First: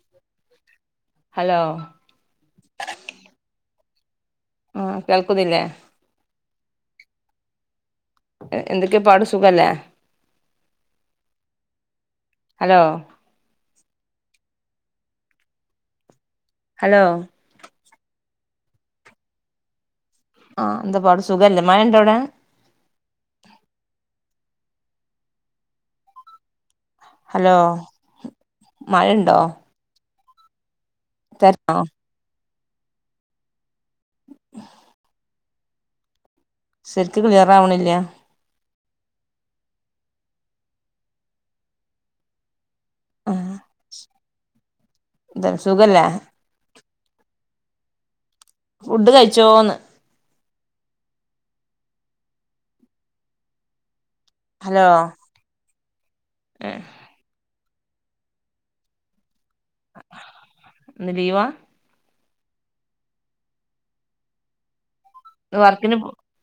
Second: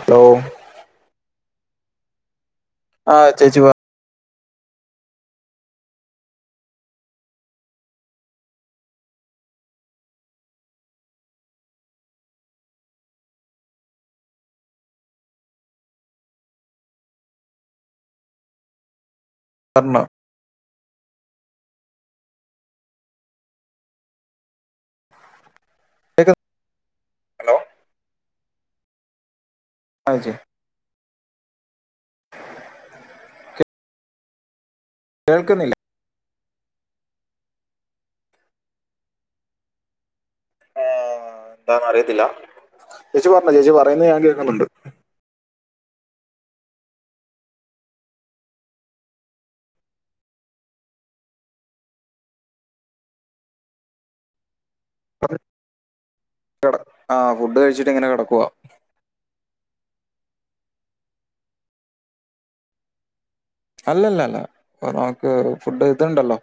Hello hello ആ ചേച്ചി വാ ഉം കേൾക്കുന്നില്ലേ എന്തൊക്കെയ പാട് സുഖല്ലേ ഹലോ ഹലോ പർണോ ആഹ് എന്താ പാട് സുഖല്ലേ മഴയുണ്ടോ അവിടെ കേക്ക് ഹലോ മഴയുണ്ടോ അജയ് തര്ണോ കേ- കേൾക്കുന്നില്ല ശരിക്ക് ക്ലിയർ ആവണില്ല അത് എന്താന്ന് അറിയത്തില്ല ചേച്ചി പറഞ്ഞോ ആഹ് ചേച്ചി പറയുന്ന ഞാൻ കേക്കുന്നുണ്ട് എന്താ സുഖല്ലേ ഫുഡ് കഴിച്ചോന്ന് ഹലോ എടാ ഏഹ് ആ ഫുഡ് കഴിച്ച് ഇങ്ങനെ കിടക്കുവാ ഇന്ന് ലീവാ അല്ലല്ലല്ല അപ്പ നമുക്ക് ഇന്ന് ഫുഡ് വർക്കിന് പോ ഇത്ണ്ടല്ലോ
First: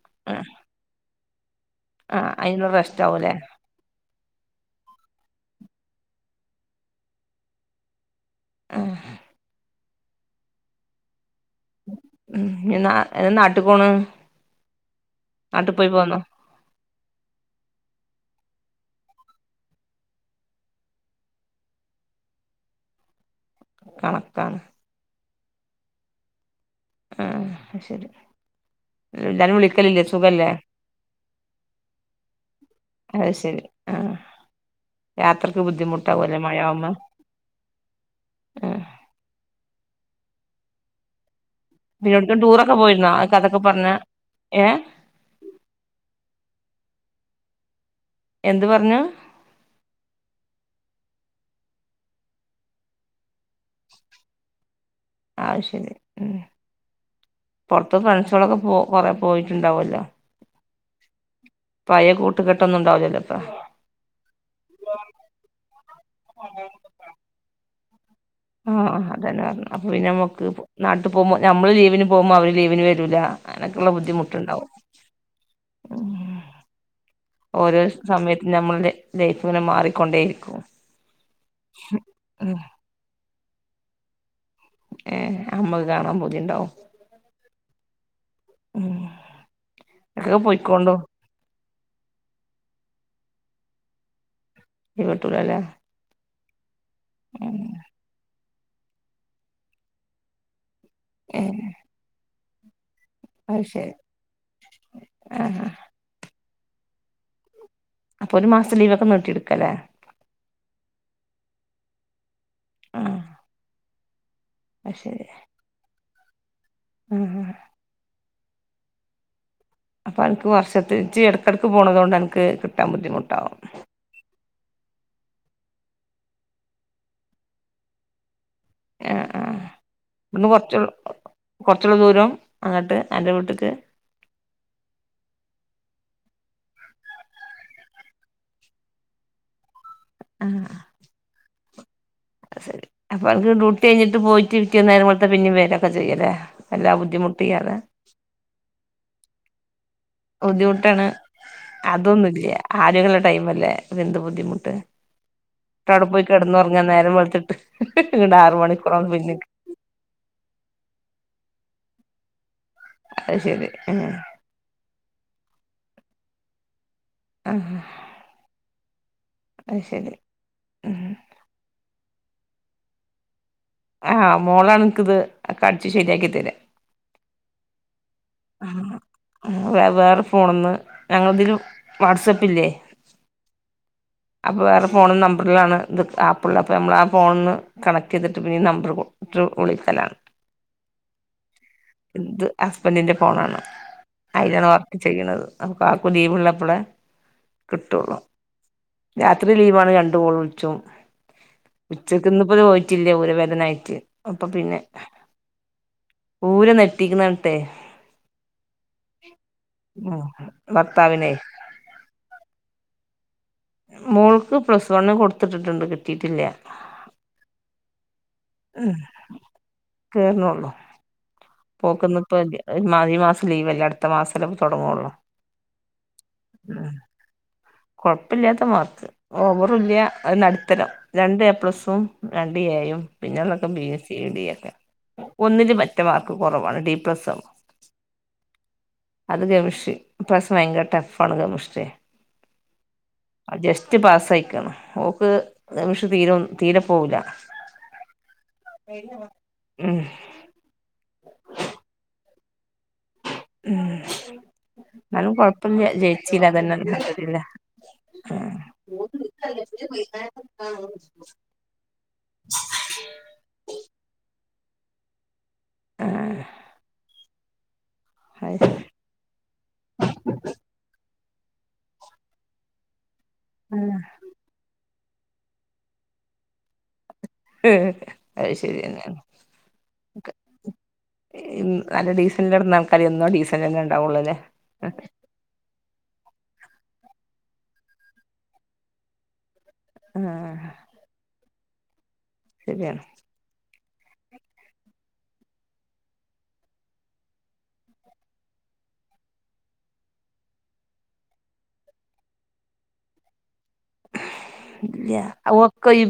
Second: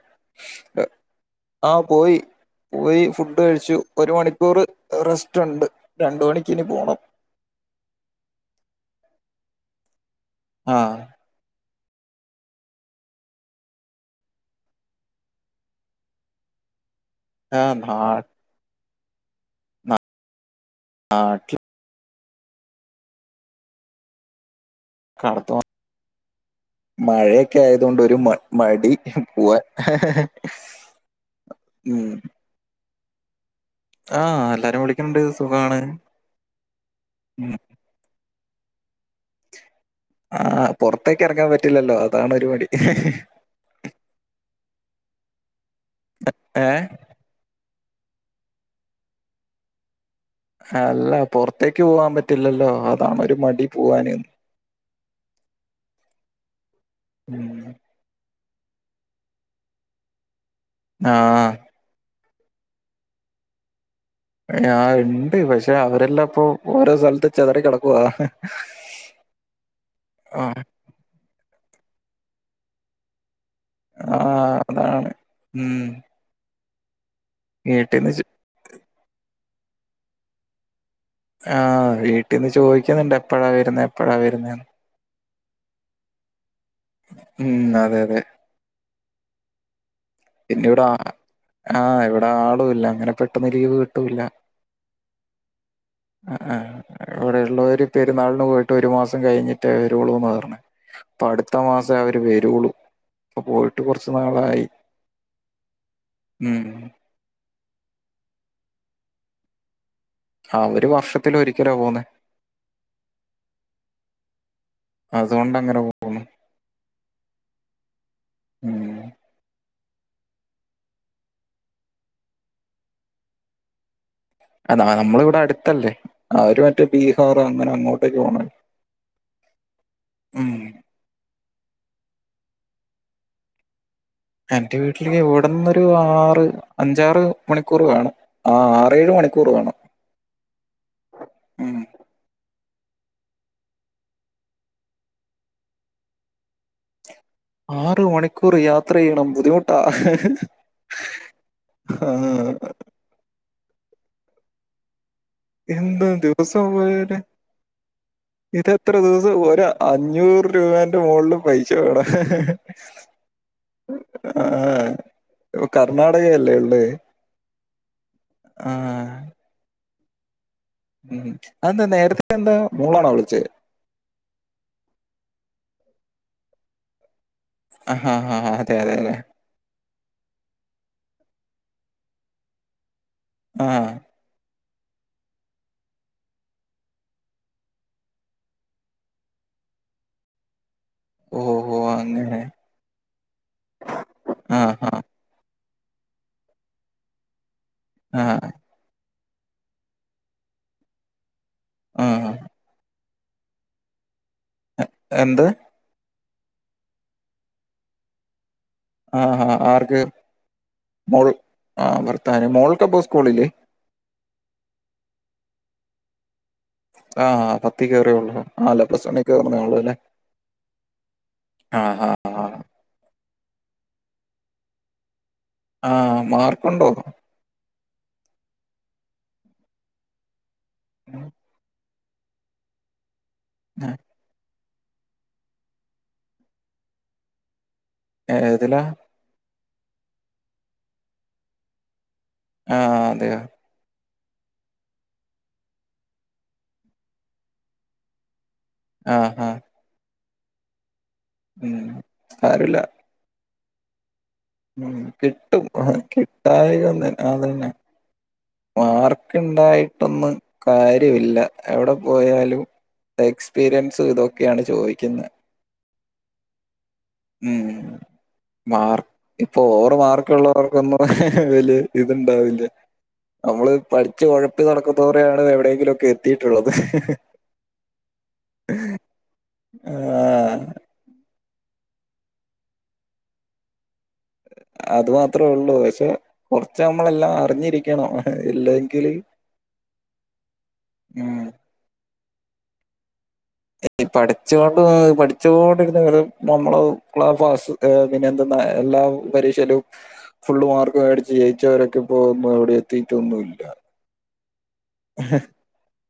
ആഹ് പോയി അയിനുള്ള പോയി റെസ്റ്റ് ആവൂല്ലേ ഫുഡ് കഴിച്ചു ഒര് മണി ക്കൂറ് റെസ്റ്റ്ണ്ട് രണ്ട് മണിക്കിനി പോണം ആഹ് ആഹ് നാ നാട്ട് പോണ് നാട്ട് പോയി പോന്നോ ആഹ് നാ നട്ട്ൽ കണക്കാണ് ക [unintelligible] മഴക്കെ ആഹ് ആയതോണ്ട് ശരി ഒര് മ മടി എല്ലാരും പൂവാൻ വിളിക്കലില്ലേ സുഖല്ലേ മ് അത് ശെരി ആഹ് എല്ലാരും വിളിക്ക്ണ് ണ്ട് സുഖാണ് ബുദ്ധിമുട്ടാവുല്ലേ മഴയാവുമ്പോ മ് ആ ആഹ് പൊറത്തേക്കെറങ്ങാൻ പ പിന്നെ എട്ക്കേലും ടൂറൊക്കെ പോയിര്ന്നോ അതൊക്കെ പറഞ്ഞ ഏ ഏ എന്ത് പറഞ്ഞു അല്ല പൊറത്തേക്ക് പോവാൻ പറ്റില്ലല്ലോ അതാണൊര് മടി പോവാന് ആ ശരി മ് ഉം. പൊറത്ത മ കുച്ചളൊക്കെ പോ കൊറെ പോയിട്ടുണ്ടാവോലോ ആഹ് ട്ട് കെട്ടൊന്നും ഉണ്ടാവൂലല്ലോപ്പൊ ഞ ണ്ട് പക്ഷെ അവരെല്ലാപ്പൊ ഓരോ സെലത്ത് ചെതറി കെട ക്കുവാ ആഹ് അതന്നെ പറഞ്ഞേ അപ്പ ആ പിന്നമ്മക്ക് നാട്ടിപ്പോവുമ്പോ നമ്മള് ലീവ് ലീവിന് പോവുമ്പോ അവര് ലീവിന് വെരൂല്ല ആഹ് അതാണ് മ് ഉം ഓരോ സമയത്ത് ഞമ്മൾടെ ലൈഫ്ങ്ങനെ മാറിക്കൊണ്ടേയിരിക്കും. ആഹ് വീട്ടിന്ന് ഉം ചോയിക്ക്ന്ന്ണ്ട് എപ്പഴാ വെര്ന്നേ എപ്പഴാ വെര്ന്നേ ഏ അമ്മക്ക് കാണാൻ പൂതിണ്ടാവും മ് അതെ അതെ ഉം ഇടക്കൊക്കെ പിന്നെ ഇവടെ പോയിക്കോണ്ടു ആ ആഹ് ഇവിടെ ആളൂല്ല അങ്ങനെ പെ ട്ടന്ന് ലീവ് കിട്ടൂല്ല ലീവ്ട്ടൂലല്ലെ ആ ആ അവിടെ ഉള്ളവര് പെരുന്നാളിന് പോയിട്ട് കേട്ട് ഒരു മാസം കഴിഞ്ഞിട്ട് വരുളൂന്ന് പറഞ്ഞത് അപ്പ അടുത്ത ഏഹ് മാസം അവര് വ ജോളു അപ്പൊ പോയിട്ട് കുറച്ചു നാളായി ആഹ ആ ഉം അപ്പൊ ഒരു മാസത്തെ ലീവൊക്കെ നിട്ടി എടുക്കല്ലേ ആ ഒരു വർഷത്തി ഒരിക്കലാ പോന്നേ ആ അതുകൊണ്ട് അങ്ങനെ പോണു ഉഹ ഹ ഉം അപ്പൾ അനക്ക് വർഷത്തിൽ ഇച്ച് ഇടക്കിടക്ക് പോകണത് കൊണ്ട് അനക്ക് കിട്ടാൻ ബുദ്ധിമുട്ടാകും അതാ നമ്മള ഇവിടെ അടുത്തല്ലേ അവര് മറ്റേ ബീഹാറോ അങ്ങനെ അങ്ങോട്ടേക്ക പോണെ ആ ആ ഇന്ന് കുറച്ചോ ഉള്ളോ കുറച്ചു ഉള്ളും ദൂരം അങ്ങട്ട് അന്റെ വീട്ടക്ക് എന്റെ വീട്ടില് ഇവിടന്നൊരു ആറ് അഞ്ചാറ് മണിക്കൂർ വേണം ആ ആറേഏഴ് മണിക്കൂർ വേണം ആഹ് ഉം ശരി അപ്പൊ അനക്ക് ഡ്യൂട്ടി കഴിഞ്ഞിട്ട് പോയിട്ട് പെറ്റെന്ന് നേരം വെളുത്താൽ പിന്നും വേരൊക്കെ ചെയ്യല്ലേ എല്ലാ ബുദ്ധിുട്ടും ആറ് മണിക്കൂർ യാത്രയിനം ബദ്ധിമുട്ട് ബുദ്ധിമുട്ടാണ് ആ അതൊന്നുമില്ല ആളുകളുടെ ടൈമ അല്ലേ എന്ത് ബുദ്ധിമുട്ട് ട്ട് എന്ത അവിടെ പോയി ദിവസം കിടന്നുറങ്ങാ നേരം പോയല് വെളുത്തിട്ട് ഇങ്ങട് ആറ് ഇതെത്ര മണിക്കൂറാവും ദിവസം പിന്നിം ഒരു അഞ്ഞൂറ് രൂപന്റെ മുകളിൽ പൈ ചട അത് ശെരി ങ്ങേ ഇ കർണാടകയല്ലേ ഉള്ളേ ആഹാ ആ അ ശരി ഉം അത് എന്താ നേരത്തെ എന്താ മോളാണോ വിളിച്ചെ ആഹ് മോളാണ് എനിക്ക് ഇത് അടിച്ചു ശരിയാക്കി തരാം ആഹ് ആഹ് ആഹ് അതെ അതെ അതെ വേ വേറെ ഫോണ്ന്ന് ഞങ്ങള ഇതില് വാട്സആപ്പ് ഇല്ലേ ആഹ അപ്പോൾ വേറെ ഫോണ നമ്പറിലാണ് ഇത് ആപ്പുള്ള അപ്പോൾ നഞമ്മൾ ആ ഫോണിൽന്ന് കണക്ട് ചെയ്തിട്ട് പിന്നെ നമ്പർട്ട് വിളിക്കലാണ് ഓഹ് ഓഹ് അങ്ങനെ ഇത് അസ്ബന്റെ ആണോ അയ്ലാണ് ആഹ് ആഹ് ഒർപ്പിച്ചേക്കുന്നത് അപ്പൊ കാക്കുലീവുള്ളപ്പളെ കിട്ടൊള്ളൂ ആഹ് രാത്രി ലീവാണ് രണ്ടു കാൾ വിൾച്ചും ഉച്ചക്ക് ആഹ് ഇന്ന്പ്പത് [unintelligible] ഇല്ല ഊരവേദനായിട്ട് അപ്പൊ പിന്നെ എന്ത് ഊരെ നെട്ടിക്കുന്നണട്ടെ ആഹ് ആർക്ക് മോൾ ഭർത്താവിനെ ആ ഭർത്താവിന് മോൾക്ക് അപ്പം സ്കൂൾ കൂളില് മോൾക്ക് പ്ലസ് വണ്ണു കൊടുത്തിട്ടിട്ടുണ്ട് കിട്ടിയിട്ടില്ല ആഹ് പത്തി കയറേ ഉള്ളൂ ഉം അല്ലേ കേർണൊള്ളു ആഹ് ആഹ് പ്പോക്കുന്നിപ്പം ആഹ് [unintelligible] ഈ മാസ ലീവ് അല്ലേ അടുത്ത മാസല്ലെപ്പൊ തൊടങ്ങൊള്ളൂ ആ മാർക്കുണ്ടോ കൊഴപ്പില്ലാത്ത മാർക്ക്‌ ഓവറൂല്ല അത് നട് ത്തരം ഉം. രണ്ട് എ പ്ലസും രണ്ട് ഏ യും പിന്നെളെളാക്കെ ബീ യും സി യും ഡി യൊക്കെ ഒന്നില് പറ്റെ മാർക്ക് കൊറവാണ് ഡിപ്ലസ്സാ ഏതിലാ? അത് കെമിഷി ഇപ്രാവസ്യം വയങ്കര ടെഫ് ആണ് കെമിഷ്ട്രി ആഹ് അതെയോ പ്പായ്ക്ക്ണ് ഓക്ക് കെമിഷി തീരെ ഒ തീരെപ്പോവൂല. ആഹ് ആഹ് ഉം ഉം സാരുല്ല. ഉം ഉം എന്നാലും കിട്ടും കൊഴപ്പില്ല ഹാ ജയിച്ചീല അതന്നെ കിട്ടായ്ക ഒന്ന് അൽഹംദുലില്ലാഹ് അതന്നെ മാർക്ക് ഇണ്ടായിട്ടൊന്നും കാര്യവില്ല എവടെ പോയാലും എക്സ്പീരിയൻസും ഇതൊക്കെയാണ് ചോദി ക്കിന്ന് ആഹ് ഉം മാർക്ക് ഇപ്പൊ ഓവറ് മാർക്ക്ള്ളോർക്കൊന്നും. ഏ വല് ഇത്ണ്ടാവില്ല്യ. നമ്മള് ആഹ് പഠിച്ച് ഒഴപ്പി നടക്കു എന്തോറയാണ് എവിടെയെങ്കിലും ഒക്കെ എത്തിയിട്ടുള്ളത് അത് ശരിയന്നെയാണ് ആഹ് നല്ല ഡീസെന്ററിൽ കിടന്ന ആൾക്കാർ ഒ എന്നും ഡീസന്റ് തന്നെ ഉണ്ടാവുകുള്ളൂ അല്ലേ അതു മാത്രേ ഉള്ളൂ പക്ഷെ കുറച്ച് നമ്മളെല്ലാം അറിഞ്ഞിരിക്കണം ഇല്ലെങ്കില് ആ ആ ഉം ശരിയാണ് പഠിച്ചൊണ്ട് പഠിച്ചൊണ്ടിരുന്നവര് നമ്മള പാസ് പിന്നെ എന്തെന്നാ എല്ലാ പരീക്ഷയിലും ഫുള്ള് മാർക്ക് മേടിച്ച് ജയിച്ചവരൊക്കെ ഇപ്പോ ഒന്നും എവിടെ എത്തിട്ടൊന്നും ഇല്ല ല്യ അ ഓകൊയ്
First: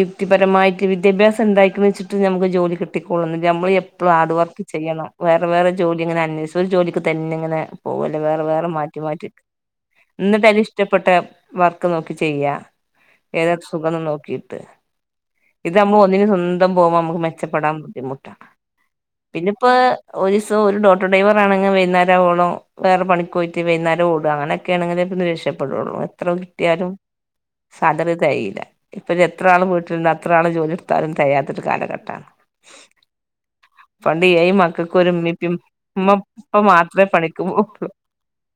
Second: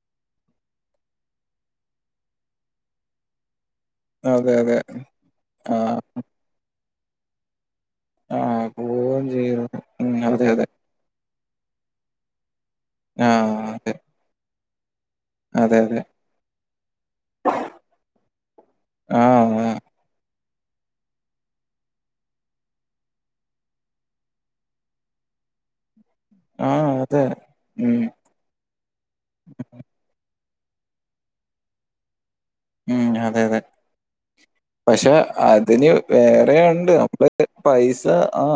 [unintelligible] പരമായിക്ക്‌ വിദ്യാഭ്യസംണ്ടായ്ക്ണ്ച്ചിട്ട് നമുക്ക് ജോലി കിട്ടിക്കോൾണംന്നില്ല മ്മളീ പ്പൊ ഹാർഡ് അതെ വർക്ക് അതെ ചെയ്യണം. വേറെ വേറെ ആഹ് ജോലിങ്ങനെ അന്വേഷി ഒരു ജോലിക്ക് തന്നെ ങ്ങനെ പോവലേ വേറെ ആഹ് വേറെ മാറ്റി പോവുകയും മാറ്റി ചെയ്യും ഉം അതെ ന്നിട്ടാലും അതെ ഇഷ്ടപ്പെട്ട വർക്ക് നോക്കി ചെയ്യ ഏത ആഹ് അതെ സുഖം നോക്കിയിട്ട് ഇത് അതെ അമ്മു അതെ ഒന്നിന് സ്വന്തം പോവോ മുക്ക് മെച്ചപ്പെടാൻ ബുദ്ധിമുട്ടാണ്. ആഹ് പിന്നിപ്പോ ആഹ് ഒരുസ് സൊ ഒരു ടോട്ടോഡ്രൈവർ ആണെങ്കി വൈകുന്നേരാവോണോ വേറെ പണിക്ക് പോയി്റ്റ് വൈന്നേര ഓട അങ്ങനൊക്കെണെങ്കില് പ്പന്ന് രക്ഷപ്പെടോള്ളു ത്ര ഉര്ട്ട്യാലും ആഹ് അതെ ഉം സാധനം തെയില്ല ഇപ്പൊരു എത്ര ആള് വീട്ടി ണ്ടൊ അത്ര ആള് ജോലി എട്ത്താലുംതയാത്തൊരു കാലഘട്ടാണ് ഉം അതെതെ. പണ്ട് ഏഴ് മക്കക്ക് ഒരു പക്ഷെ ഉമ്മീം ഉപ്പീം അതിന് ഉമ്മ വേറെ ഉപ്പ ണ്ട് മാത്രേ പണിക്ക് അപ്പതെ പോവുള്ളൂ പൈസ ആ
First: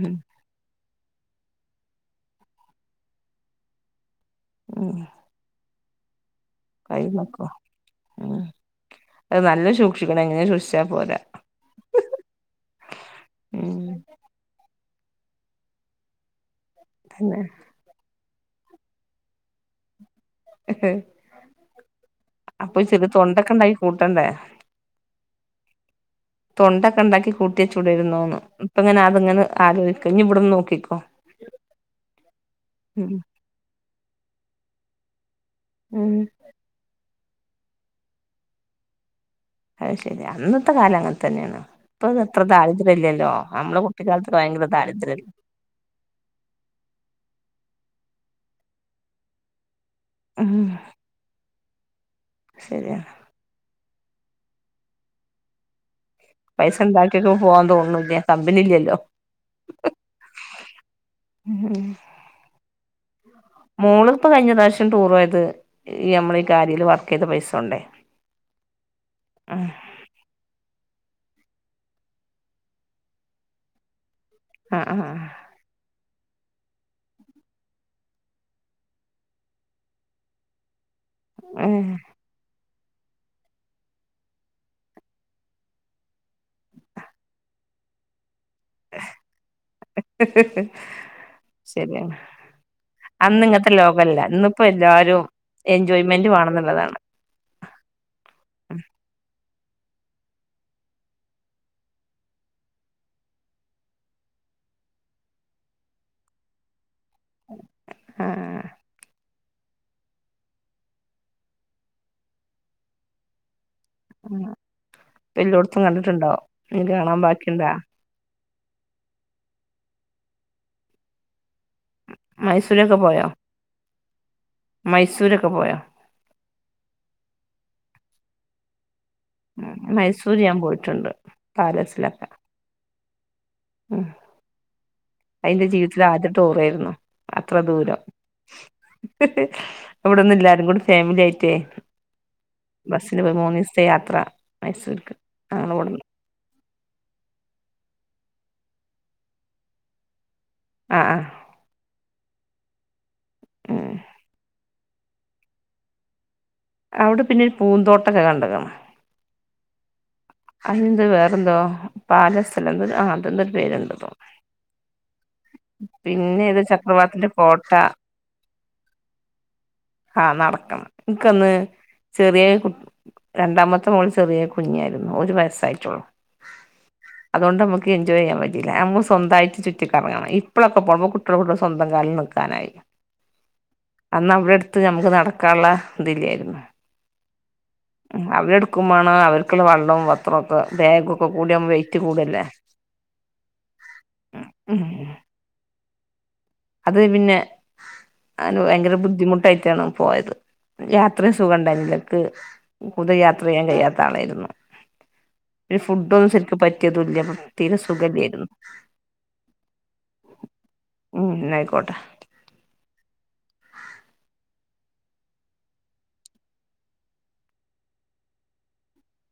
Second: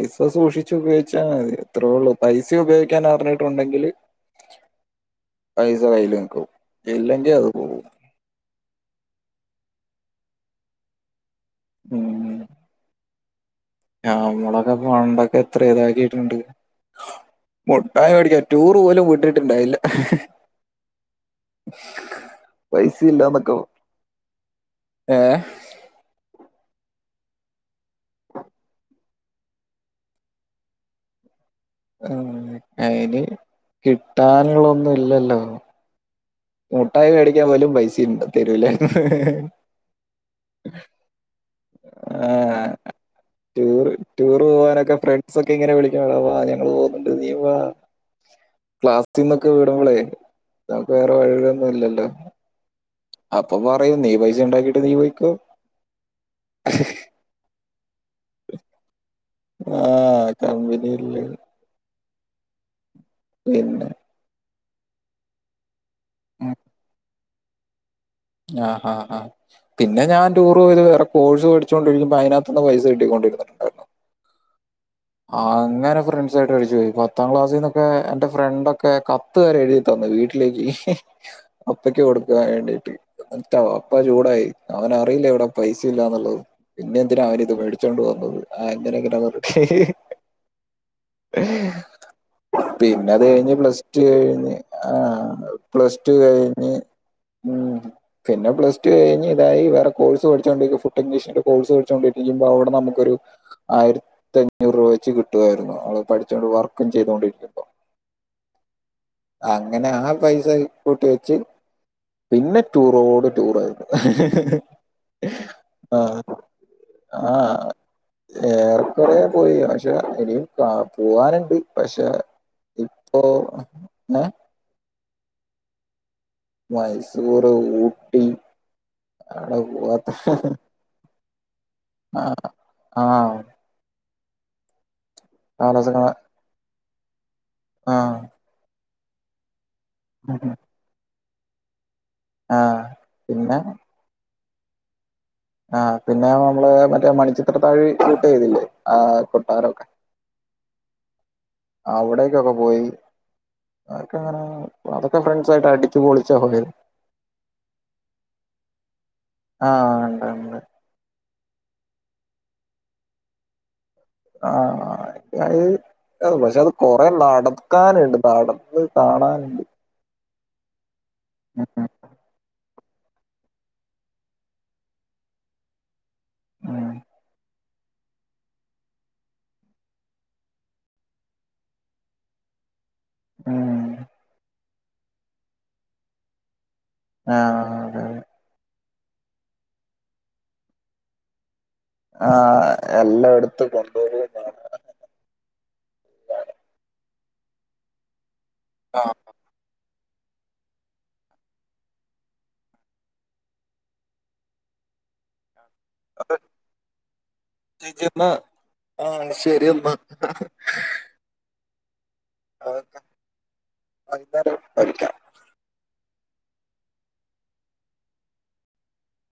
ഉം സൂക്ഷിച്ചു പയോഇച്ചാമതി ത്രേള്ളൂ പൈസ യുപയോയിക്കാൻ അർഞ്ഞിട്ടുണ്ടെങ്കില് ഉം പൈസ കയ്യില് നിക്കൂ ഇല്ലെങ്കി അത് പോഉ അഹ് നല്ല സൂക്ഷിക്കണം എങ്ങനെ സൂക്ഷിച്ചാ പോരാ ഉം ഉം ആഹ് നമ്മളൊക്കെ വണ്ടൊക്കെ എത്ര ഇതാക്കിട്ടുണ്ട്. തന്നെ മോട്ടായി വെടിക്കാൻ. ടൂറ് പോലും വിട്ടിട്ടുണ്ടായില്ല. ഹ [unintelligible] അപ്പൊ പൈസ ചെറിയ തൊണ്ടൊക്കെ ഇല്ലന്നൊക്കെ ഉണ്ടായി കൂട്ടണ്ടേ ഏ തൊണ്ടൊക്കെ ഉണ്ടാക്കി കൂട്ടി ചുടരുന്നോന്ന് ഇപ്പ ഇങ്ങനെ അതിങ്ങനെ ആലോചിക്കോ ഇനി ഇവിടന്ന് നോക്കിക്കോ. ആ ഉം അയിന് കിട്ടാനുള്ളൊന്നും ഇല്ലല്ലോ ആ ഉം മുട്ടായി മേടിക്കാൻ പോലും പൈസുണ്ട് തരൂല അത് ശരി അന്നത്തെ കാലം അങ്ങനെ തന്നെയാണ് ഇപ്പൊ ഇത് ആ എത്ര ദാരിദ്ര്യം ഇല്ലല്ലോ നമ്മളെ ടൂർ കുട്ടിക്കാലത്ത് ടൂർ ഭയങ്കര പോവാനൊക്കെ ദാരിദ്ര്യംമല്ല ഫ്രണ്ട്സ് ഒക്കെ ഇങ്ങനെ വിളിക്കും എടാ ക്ലാസ്സിൽന്നൊക്കെ വീടുമ്പോളേ ഉഹ ഴൊന്നുംല്ലല്ലോ ശരിയാണ് പറയ നീ പൈസ ഉണ്ടാക്കിട്ട് നീ പോോയ്ക്കോ പൈസ ഉണ്ടാക്കക്ക പോവാൻന്തോന്ന തമ്പിനില്ലല്ലോ ആഹ് കമ്പനില്ലേ മൂളിപ്പ് കഴിഞ്ഞ ദശം ടൂറ ആയത് ഈ നമ്മൾ ഈ കാര്യൽ വത്ത ഏത് പൈസ ഉണ്ടേ ആഹ ആഹ ആ പിന്നെ ഞാൻ ടൂറ് പോത്റെ കോ്പോഴ്സ് പഠിച്ചൊണ്ടിരിക്ക്പ അതിനകത്ത്ുന്ന് പൈസ കിട്ടിക്കൊണ്ടിരിട്ടുണ്ടായിരുന്നു ഉ ആ അങ്ങനെ ഫ്രണ്ട്സ ആായിട്ട് കഴിച്ചു പോയി പത്താം ക്ലാസ്സിൽ നിന്നൊക്കെ എന്റെ ഫ്രണ്ടൊക്കെ കത്ത്ുകരെ എഴുതി തന്നു വീട്ടിലേക്ക് ഉം അപ്പക്ക് കൊടുക്കുൻ വേണ്ടി മറ്റ അപ്പ ചൂടായി അവനറിയില്ല എവിടെ പൈസ ഇല്ലാന്നുള്ളത് പിന്നെ എന്തിനാ അവന ഇത് മേടിച്ചോണ്ട് വന്നത് ആഹ്തിനൊക്കട്ട ശരിയാണ് പിന്നെ അത് അന്ന് കഴിഞ്ഞ് ഇങ്ങനത്തെ പ്ലസ് ടു ലോകല്ല കഴിഞ്ഞ് ഇന്നിപ്പോ ആ എല്ലാരും പ്ലസ് ടു എൻജോയ്മെന്റ് കഴിഞ്ഞ് വേണെന്നുള്ളതാണ് ഉ പിന്നെ പ്ല ടു കഴിഞ്ഞ് ഇതായി വേറെ കോഴ്സ് പഠിച്ചുകോണ്ടിരിക്ക ഫുഡ് ഇീ കോഴ്സ് കിച്ചുകോണ്ടിരിക്കുമ്പോ അവിടെ നമുൊരു ആയിരത്തി അഞ്ഞൂറ് രൂപ വെച്ച് കിട്ടുായിരുന്നു അവള് പഠിച്ചുകൊണ്ട് വർക്ക ചെയ്തൊണ്ടിരിക്ക ആഹ് അങ്ങനെ ആ പൈസ കൂട്ടി വെച്ച് പിന്നെ ടൂറോട് ടൂറയിരുന്നു. വല്ലടത്തും കണ്ടിട്ടുണ്ടോ? ആഹ് ഇനി കാണാൻ ബാക്കിണ്ടാ? ഏറെക്കറെ. പോയി പക്ഷെ ഇനിയും കാ പോവാനുണ്ട്. പക്ഷെ മൈസൂരൊക്കെ ഇപ്പോ പോയോ മൈസൂരൊക്കെ പോയോ? മൈസൂർ ഊട്ടി. അവിടെ ഉ പോവാത്ത മൈസൂര് ഞാൻ പോയിട്ടുണ്ട്. കാലസിലക്ക ആഹ ഉം അതിന്റെ ആലോചന ജീവിതത്തിൽ ആദ്യട്ട ഓറായിരുന്നു. അത്ര ആ ദൂരം. [unintelligible] അവിട ഒന്ന എല്ലാരും കൂടെ ഫാമിയ [unintelligible] ആഹ് ബസിന് പോയി. മൂന്ന് ദിവസത്തെ യാത്ര. മൈസൂർക്ക്. ഞങ്ങളെ ആ ഇവിടുന്ന് പിന്നെ നമ്മള് മറ്റ മണിച്ചിത്ര താഴി ഷൂട്ട് ചെയ്തില്ലേ ആ കൊട്ടാരൊക്കെ ആ ആ അവിടേക്കൊക്കെ പോയി. ഉം ആർക്കങ്ങനെ അതൊക്കെ്രണ്ട്സായിട്ട് അടിച്ച് പളിച്ചാ [unintelligible] അവിടെ പിന്നെ ഒരു പൂന്തോട്ടൊക്കെ കണ്ടക്ണ്. ആഹ അതിന്ത വേറെ എന്തോ പാല സ്ഥലം എന്ത ആ അതെന്തരു പേരുണ്ടോ? ആഹ പിന്നെ പക്ഷെ ഏതോ അത് കൊറ ചക്രവാത്തിന്റെ കോട്ട നടക്കാനുണ്ട്. നടാൻ ത് കാണാനുണ്ട്. ആ നടക്കണം. ഇിക്കന്ന് ഉം ചെറിയ കു രണ്ടാമത്തെ മോൾ ചെറിയ കുഞ്ഞിയായിരുന്നു. ഒരു വയസ്സായിട്ടോള്ളൂ. ആഹ അതണ്ട് നമുക്ക് എൻജോയ് ചെയ്യാൻ പറ്റില്ല നമ്മ സ്വന്തമായിട്ട് ചുറ്റിിക്കറങ്ങണം ഇപ്പോഴൊക്കെ പോക്പോൾ കുട്ടിക കൂട്ട സ്വന്തം കാലിൽ നിൽക്കാനായി ഉം അാ അവിടെ എടുത്ത് ത്ത് നമുക്ക് നടക്കാനുള്ള ഇതില്ലായിരുന്നു ആഹ ആ അതെ അതെ വക്ക്പേ അവർക്കുള്ള വെള്ളം പത്രംൊക്കെ ബാഗൊക്കെ കൂടാകുമോ വും ആഹ എല്ലായിടത്തും കൊണ്ടപോവാണ് ഉം അ ഭയങ്കര ബുദ്ധിമു് പോയത് യാത്ര സുഖോണ്ടായിരുന്നി ല്ല പൂ കൂടുതൽ യാത്ര ചെയ്യാൻ കഴിയാത്ത ആളായിരുന്നു ഒരു ഫുഡൊന്നും ആഹ് സെറ്റപ്പാ ക്കിയതുമില്ല അപ്പൊ തീരെ ചേച്ചി എന്നാ സഖേല്യായിരുന്നു ആഹ് ശരി എന്നാ ഉ ആയിക്കോട്ടെ അ അന്നാലംിക്ക [unintelligible]